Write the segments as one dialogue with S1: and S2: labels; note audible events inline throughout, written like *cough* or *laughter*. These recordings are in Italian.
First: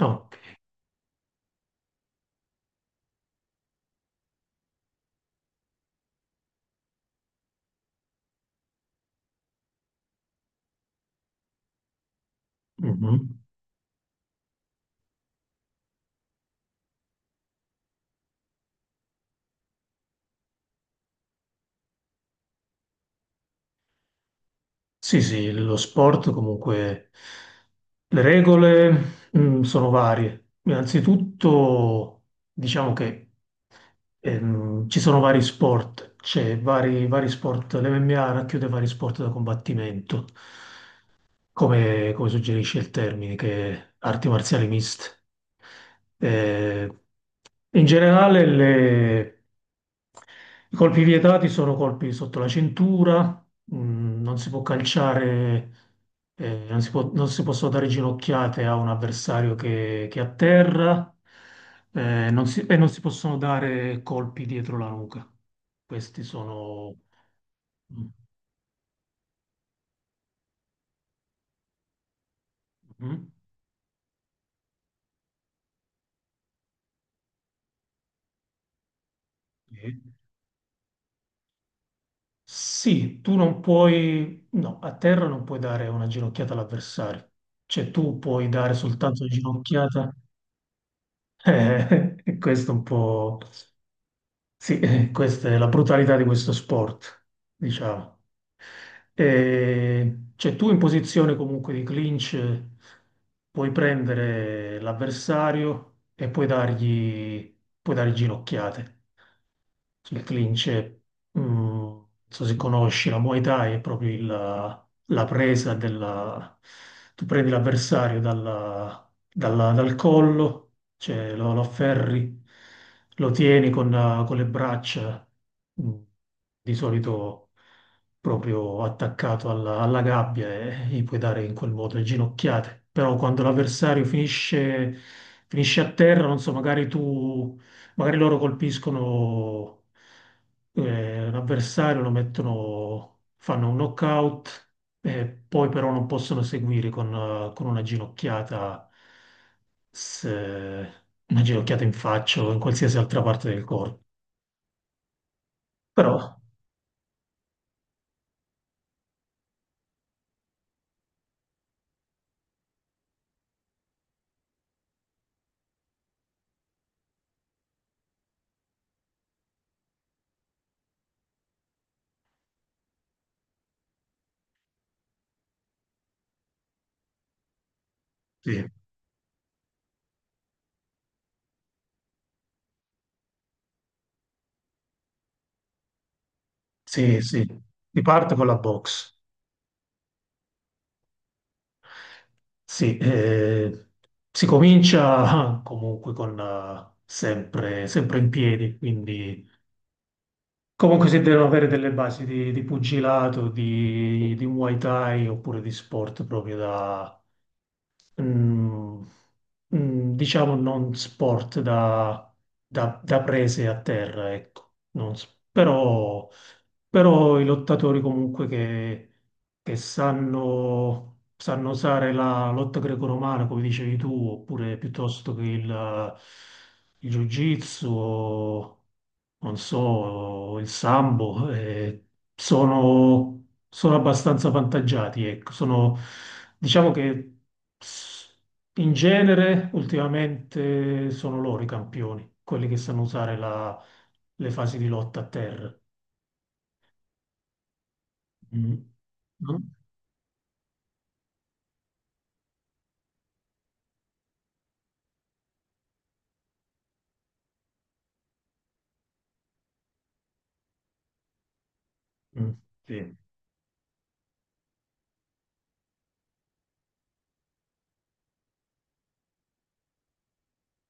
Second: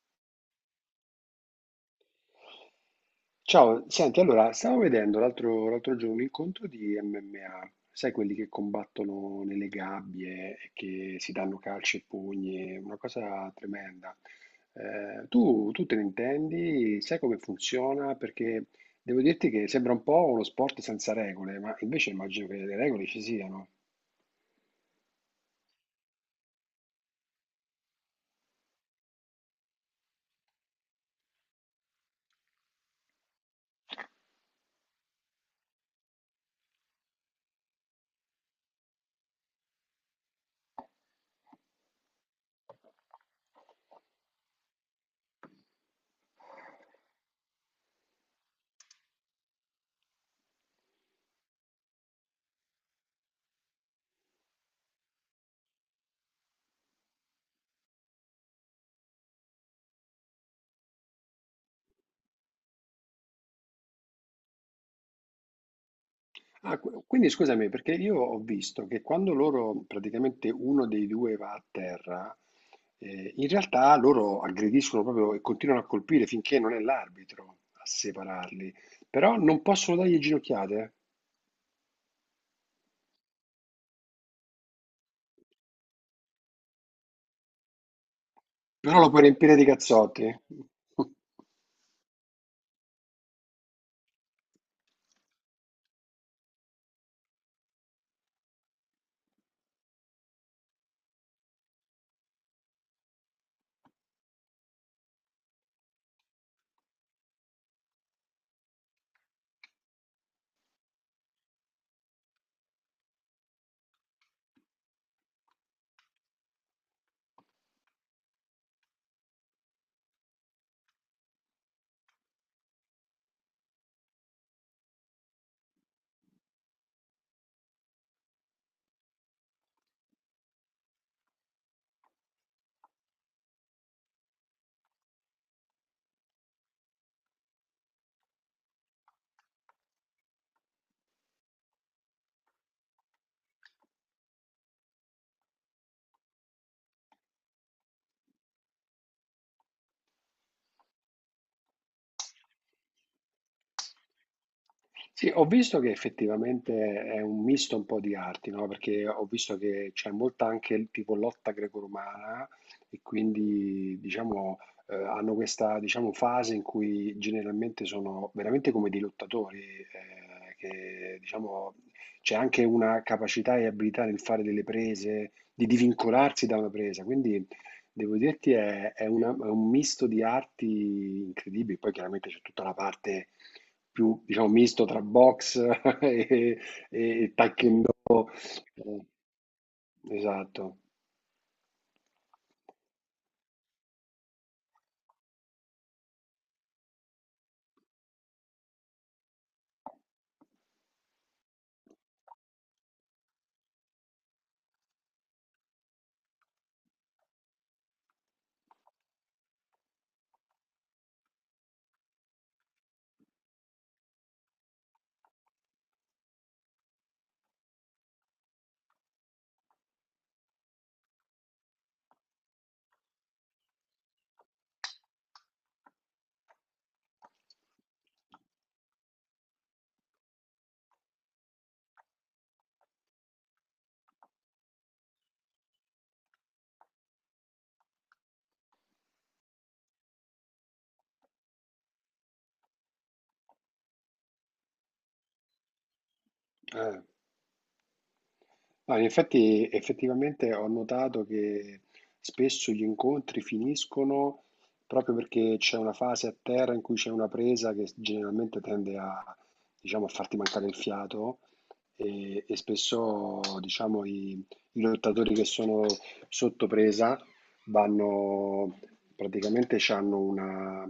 S1: No.
S2: Ciao, senti, allora, stavo vedendo l'altro giorno un incontro di MMA, sai quelli che combattono nelle gabbie e che si danno calci e pugni, una
S1: Mhm.
S2: cosa tremenda. Tu te ne intendi? Sai come funziona? Perché devo dirti che sembra un po' uno sport senza regole, ma invece immagino che le regole ci siano.
S1: Sì, sì, lo sport comunque, le regole, sono varie. Innanzitutto, diciamo che ci sono vari sport, c'è vari sport, l'MMA racchiude vari sport da combattimento, come suggerisce il termine, che è arti marziali miste. Eh, In generale, i colpi vietati sono colpi sotto la cintura, non si può calciare, non si possono dare ginocchiate a un avversario che atterra, non si- e non si possono dare colpi dietro la nuca. Questi
S2: Ah,
S1: sono.
S2: quindi scusami, perché
S1: Mm.
S2: io ho visto che quando loro, praticamente uno dei due va a terra,
S1: Mhm.
S2: in realtà loro aggrediscono proprio e continuano a colpire finché non è l'arbitro a separarli, però non possono
S1: Sì,
S2: dargli ginocchiate, eh?
S1: sì, tu non puoi. No, a terra non puoi dare una ginocchiata all'avversario. Cioè tu puoi dare
S2: Però lo puoi
S1: soltanto una
S2: riempire di
S1: ginocchiata.
S2: cazzotti. *laughs*
S1: *laughs* Questo è un po'. Sì, questa è la brutalità di questo sport, diciamo. Cioè tu in posizione comunque di clinch puoi prendere l'avversario e puoi dare ginocchiate. Il clinch, è, non so se conosci, la Muay Thai è proprio la presa della. Tu prendi l'avversario dal collo cioè lo afferri, lo tieni con le braccia, mm, di solito proprio attaccato alla gabbia e gli puoi dare in quel modo le ginocchiate. Però quando l'avversario finisce, a terra, non so, magari loro colpiscono l'avversario, lo mettono, fanno un knockout e poi però non possono seguire con una ginocchiata se una ginocchiata in faccia o in qualsiasi altra parte del corpo.
S2: Sì, ho visto che
S1: Però
S2: effettivamente è un misto un po' di arti, no? Perché ho visto che c'è molta anche il tipo lotta greco-romana e quindi diciamo hanno questa diciamo, fase in cui generalmente sono veramente come dei lottatori, che diciamo c'è anche una capacità e abilità nel fare delle prese, di divincolarsi da una presa. Quindi devo dirti
S1: sì,
S2: è una- è un misto di arti incredibili, poi chiaramente c'è tutta la parte più, diciamo, misto tra box *laughs* e,
S1: sì,
S2: e
S1: sì,
S2: taekwondo.
S1: si parte con la
S2: Eh,
S1: box.
S2: Esatto.
S1: Sì, si comincia *laughs* ah, comunque sempre, sempre in piedi, quindi comunque si devono avere delle basi di pugilato, di Muay Thai oppure di sport proprio da mm, diciamo non sport da prese a terra, ecco. Non s- però, però i lottatori comunque che sanno usare la lotta greco-romana, come dicevi tu, oppure piuttosto che il jiu-jitsu non so, il sambo, sono abbastanza vantaggiati, ecco. Diciamo che s- in genere ultimamente sono loro i campioni, quelli che sanno usare le fasi di lotta a terra.
S2: Eh.
S1: Mm.
S2: No, in
S1: No?
S2: effetti, effettivamente ho notato che spesso gli incontri finiscono proprio perché c'è una fase a terra in cui c'è una presa che generalmente tende a, diciamo, a farti mancare il fiato
S1: Mm.
S2: e
S1: Sì,
S2: spesso, diciamo, i lottatori che sono sotto presa vanno, praticamente hanno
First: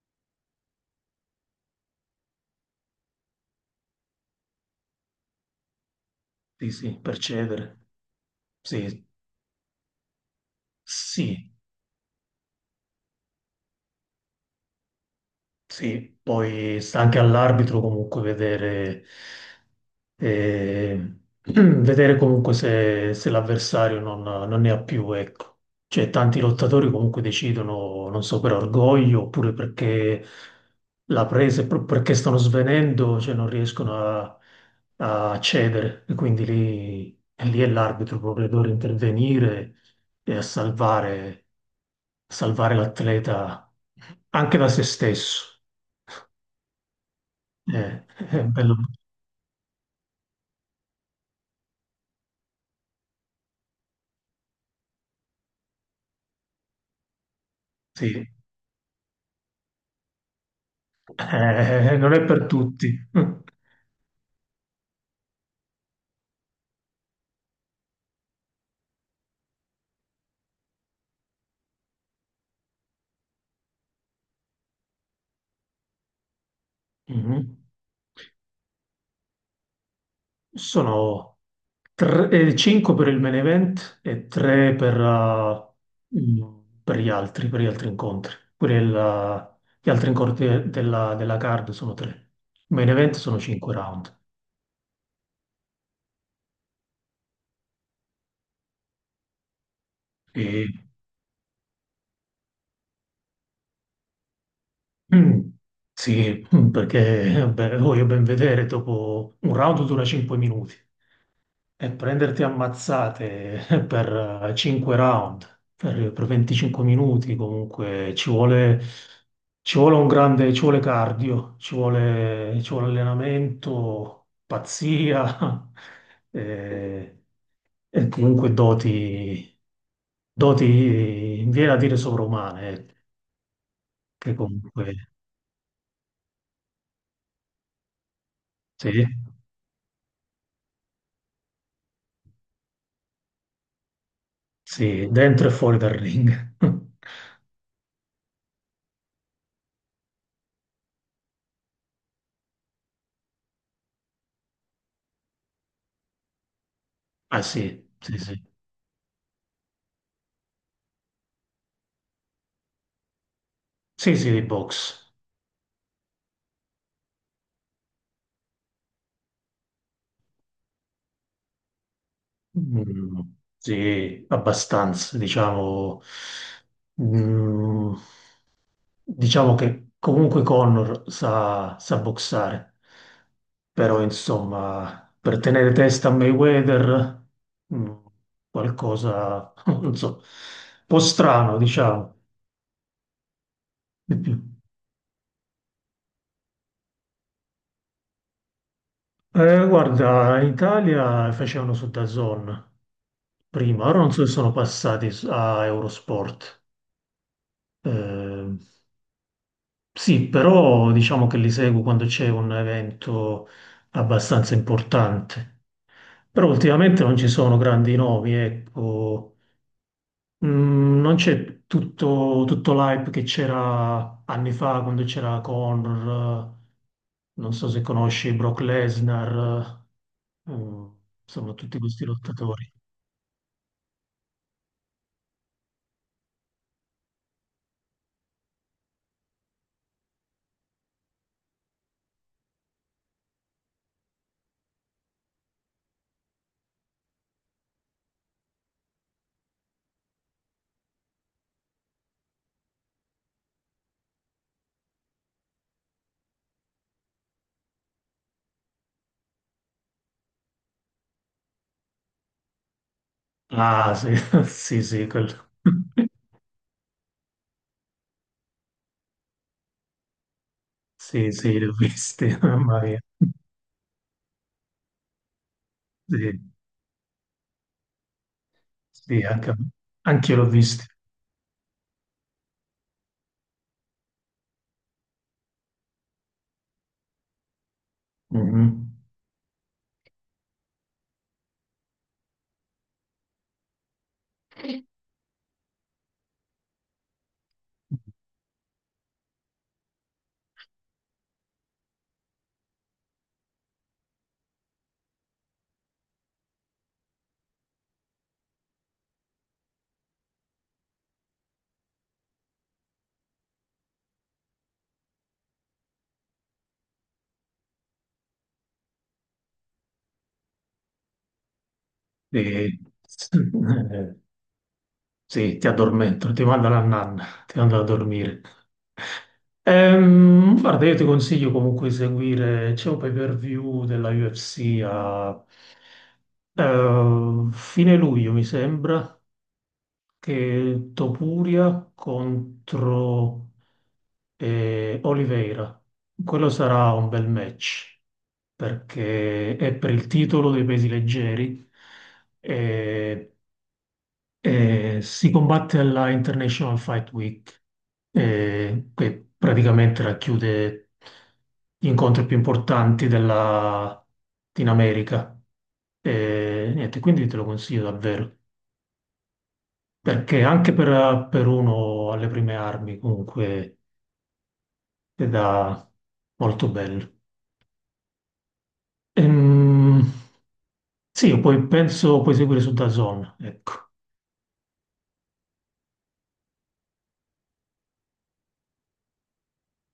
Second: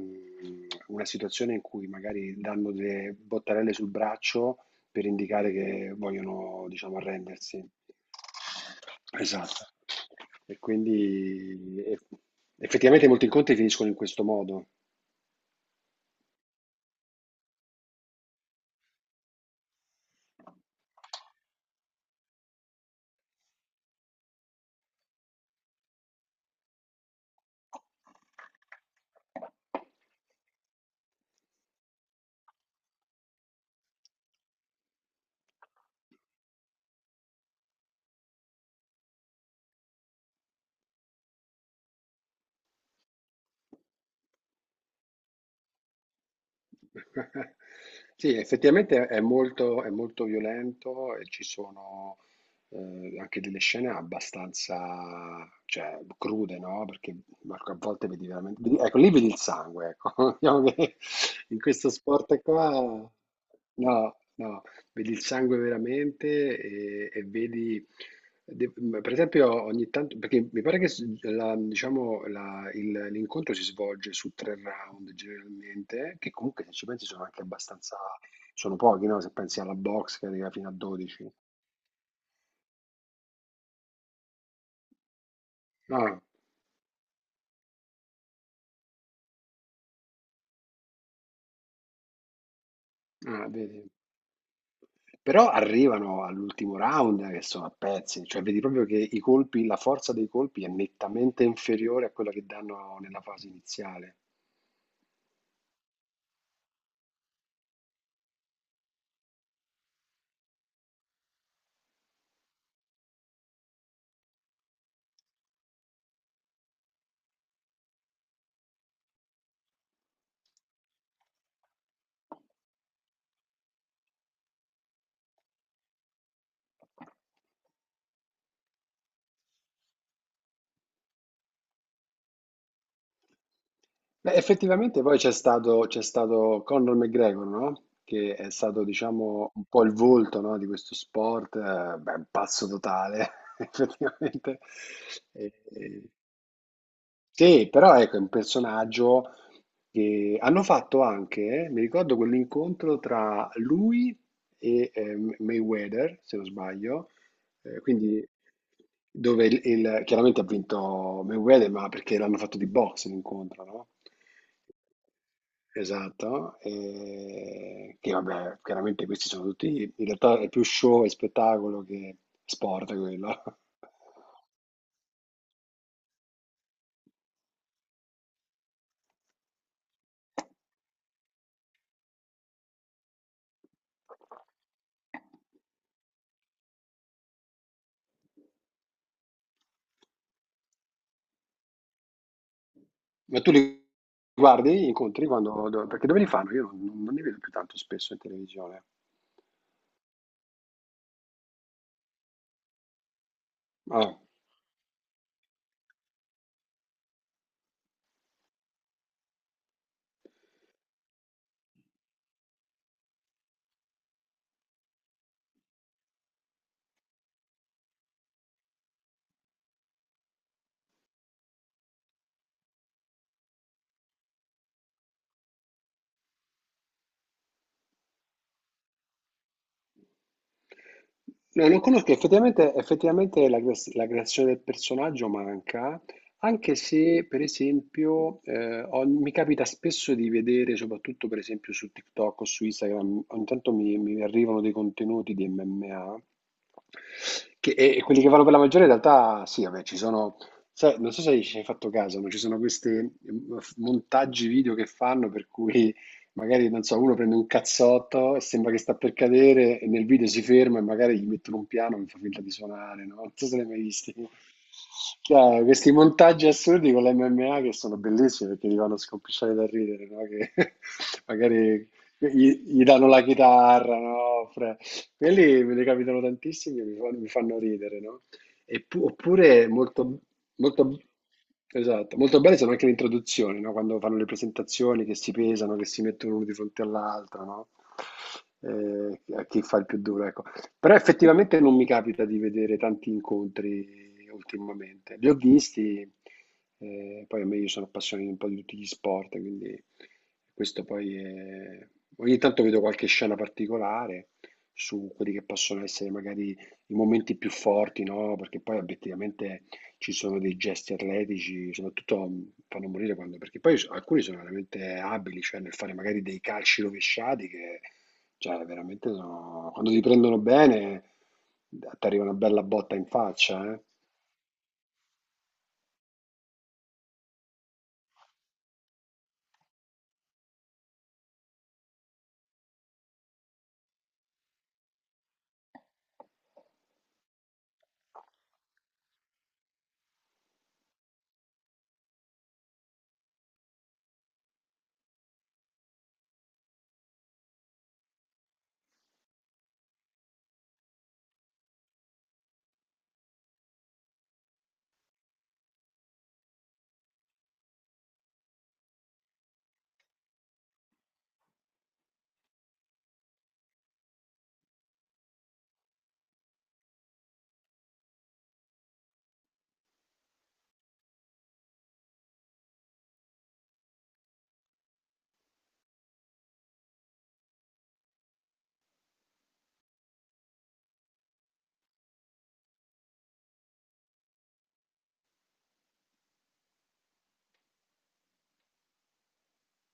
S2: una situazione in cui magari danno delle bottarelle sul braccio per indicare che vogliono,
S1: sì,
S2: diciamo,
S1: sì, per
S2: arrendersi.
S1: cedere. Sì,
S2: Esatto. E
S1: sì,
S2: quindi effettivamente molti incontri finiscono in questo modo.
S1: sì, poi sta anche all'arbitro comunque vedere, eh, *clears throat* vedere comunque se l'avversario non ne ha più, ecco. Cioè, tanti lottatori comunque decidono, non so, per orgoglio oppure perché la presa, perché stanno svenendo, cioè non riescono a cedere. E quindi lì è l'arbitro proprio che deve intervenire e a salvare l'atleta anche da se stesso.
S2: *laughs*
S1: Eh,
S2: Sì,
S1: è bello,
S2: effettivamente è molto violento e ci sono anche delle scene abbastanza, cioè, crude, no? Perché Marco, a volte
S1: sì.
S2: vedi veramente... vedi- ecco, lì vedi il sangue, ecco. *laughs* Diciamo che in questo
S1: Non è
S2: sport
S1: per tutti.
S2: qua...
S1: *laughs*
S2: No, no. Vedi il sangue veramente e vedi, de- per esempio, ogni tanto, perché mi pare che s- la- diciamo, la- il- l'incontro si svolge su tre round generalmente, che comunque se ci pensi sono anche
S1: Mhm.
S2: abbastanza, sono pochi, no? Se pensi alla box che arriva fino a 12.
S1: Sono 5 per il main event e 3 per,
S2: Ah,
S1: per gli altri incontri. Pure gli altri incontri della card sono 3. Main event sono
S2: ah,
S1: 5
S2: vedi.
S1: round.
S2: Però arrivano all'ultimo round che sono a pezzi, cioè vedi proprio che i colpi, la forza dei colpi
S1: Sì.
S2: è nettamente inferiore a quella che danno nella fase iniziale.
S1: Mm, sì, perché beh, voglio ben vedere dopo un round dura 5 minuti e prenderti ammazzate *laughs* per 5 round, per 25 minuti comunque ci vuole un grande, ci vuole cardio, ci vuole allenamento, pazzia *laughs* eh, e comunque doti, viene a dire sovrumane,
S2: Beh,
S1: che comunque
S2: effettivamente poi c'è stato Conor McGregor, no? Che è stato,
S1: sì.
S2: diciamo, un po' il volto, no, di questo sport, beh, un pazzo totale, *laughs* effettivamente.
S1: Sì, dentro e
S2: E-
S1: fuori dal
S2: e-
S1: ring. *laughs*
S2: sì, però ecco, è un personaggio che hanno fatto anche, mi ricordo quell'incontro tra lui e Mayweather, se non sbaglio,
S1: Ah sì, sì,
S2: quindi
S1: sì.
S2: dove chiaramente ha vinto Mayweather, ma perché l'hanno fatto di boxe l'incontro, no?
S1: Sì, sì, di box.
S2: Esatto, e che vabbè, chiaramente questi sono tutti, in realtà è più show e spettacolo che sport
S1: Mm,
S2: quello. *laughs*
S1: sì, abbastanza, diciamo. Mm, diciamo che comunque Connor sa boxare, però insomma, per tenere testa a Mayweather, mm, qualcosa, *laughs* non so, un po' strano, diciamo.
S2: Ma tu li
S1: Di più.
S2: guardi gli incontri quando do perché dove li fanno? Io non li vedo più tanto spesso in televisione.
S1: Guarda, in Italia facevano su DAZN. Prima, ora non
S2: Ah.
S1: so se sono passati a Eurosport. Eh, sì, però diciamo che li seguo quando c'è un evento abbastanza importante. Però ultimamente non ci sono grandi nomi, ecco. Non c'è tutto, l'hype che c'era anni fa quando c'era Conor, non so se conosci Brock Lesnar, eh, mm, insomma
S2: No,
S1: tutti
S2: non
S1: questi
S2: conosco,
S1: lottatori.
S2: effettivamente, effettivamente la, la creazione del personaggio manca, anche se per esempio mi capita spesso di vedere, soprattutto per esempio su TikTok o su Instagram, ogni tanto mi arrivano dei contenuti di MMA, che, e quelli che vanno per la maggiore in realtà sì, vabbè, ci sono, sai, non so se ci hai fatto caso, ma ci sono questi montaggi video che fanno per cui magari non so, uno prende un cazzotto e sembra che sta per cadere e nel video si ferma e magari gli mettono un piano e mi fa finta di suonare, no? Non so se ne hai mai
S1: Ah, sì,
S2: visti.
S1: *laughs* sì, sì, quello.
S2: Chiaro, questi montaggi assurdi con l'MMA che sono bellissimi perché ti fanno scompisciare da ridere, no? Che *laughs*
S1: Sì, sì, l'ho
S2: magari
S1: viste, *laughs* mamma
S2: gli
S1: mia.
S2: danno la chitarra, no? Quelli me ne
S1: Sì,
S2: capitano tantissimi e mi fanno ridere, no?
S1: sì,
S2: Oppure molto,
S1: anche io l'ho viste.
S2: molto, esatto, molto belle sono anche le introduzioni, no? Quando fanno le presentazioni che si pesano, che si mettono uno di fronte all'altro, no?
S1: Mhm.
S2: A chi fa il più duro, ecco. Però effettivamente non mi capita di vedere tanti incontri ultimamente. Li ho visti, poi a me io sono appassionato un po' di tutti gli sport, quindi questo poi è... Ogni tanto vedo qualche scena particolare su quelli che possono essere magari i momenti più forti, no, perché poi obiettivamente ci sono dei gesti atletici, soprattutto fanno morire quando, perché poi s- alcuni sono veramente abili, cioè nel fare magari dei calci rovesciati che, cioè, veramente sono, quando ti prendono bene, ti arriva una bella
S1: Sì.
S2: botta in faccia, eh.
S1: *laughs* Sì, ti addormento, ti mando alla nanna, ti mando a dormire. Guarda, io ti consiglio comunque di seguire, c'è un pay-per-view della UFC a fine luglio, mi sembra, che Topuria contro e Oliveira. Quello sarà un bel match perché è per il titolo dei pesi leggeri e, e si combatte alla International Fight Week, che praticamente racchiude gli incontri più importanti in America. E niente, quindi te lo consiglio davvero. Perché anche per uno alle prime armi, comunque, è da molto bello. Ehm, sì, o poi penso puoi seguire su DAZN, ecco.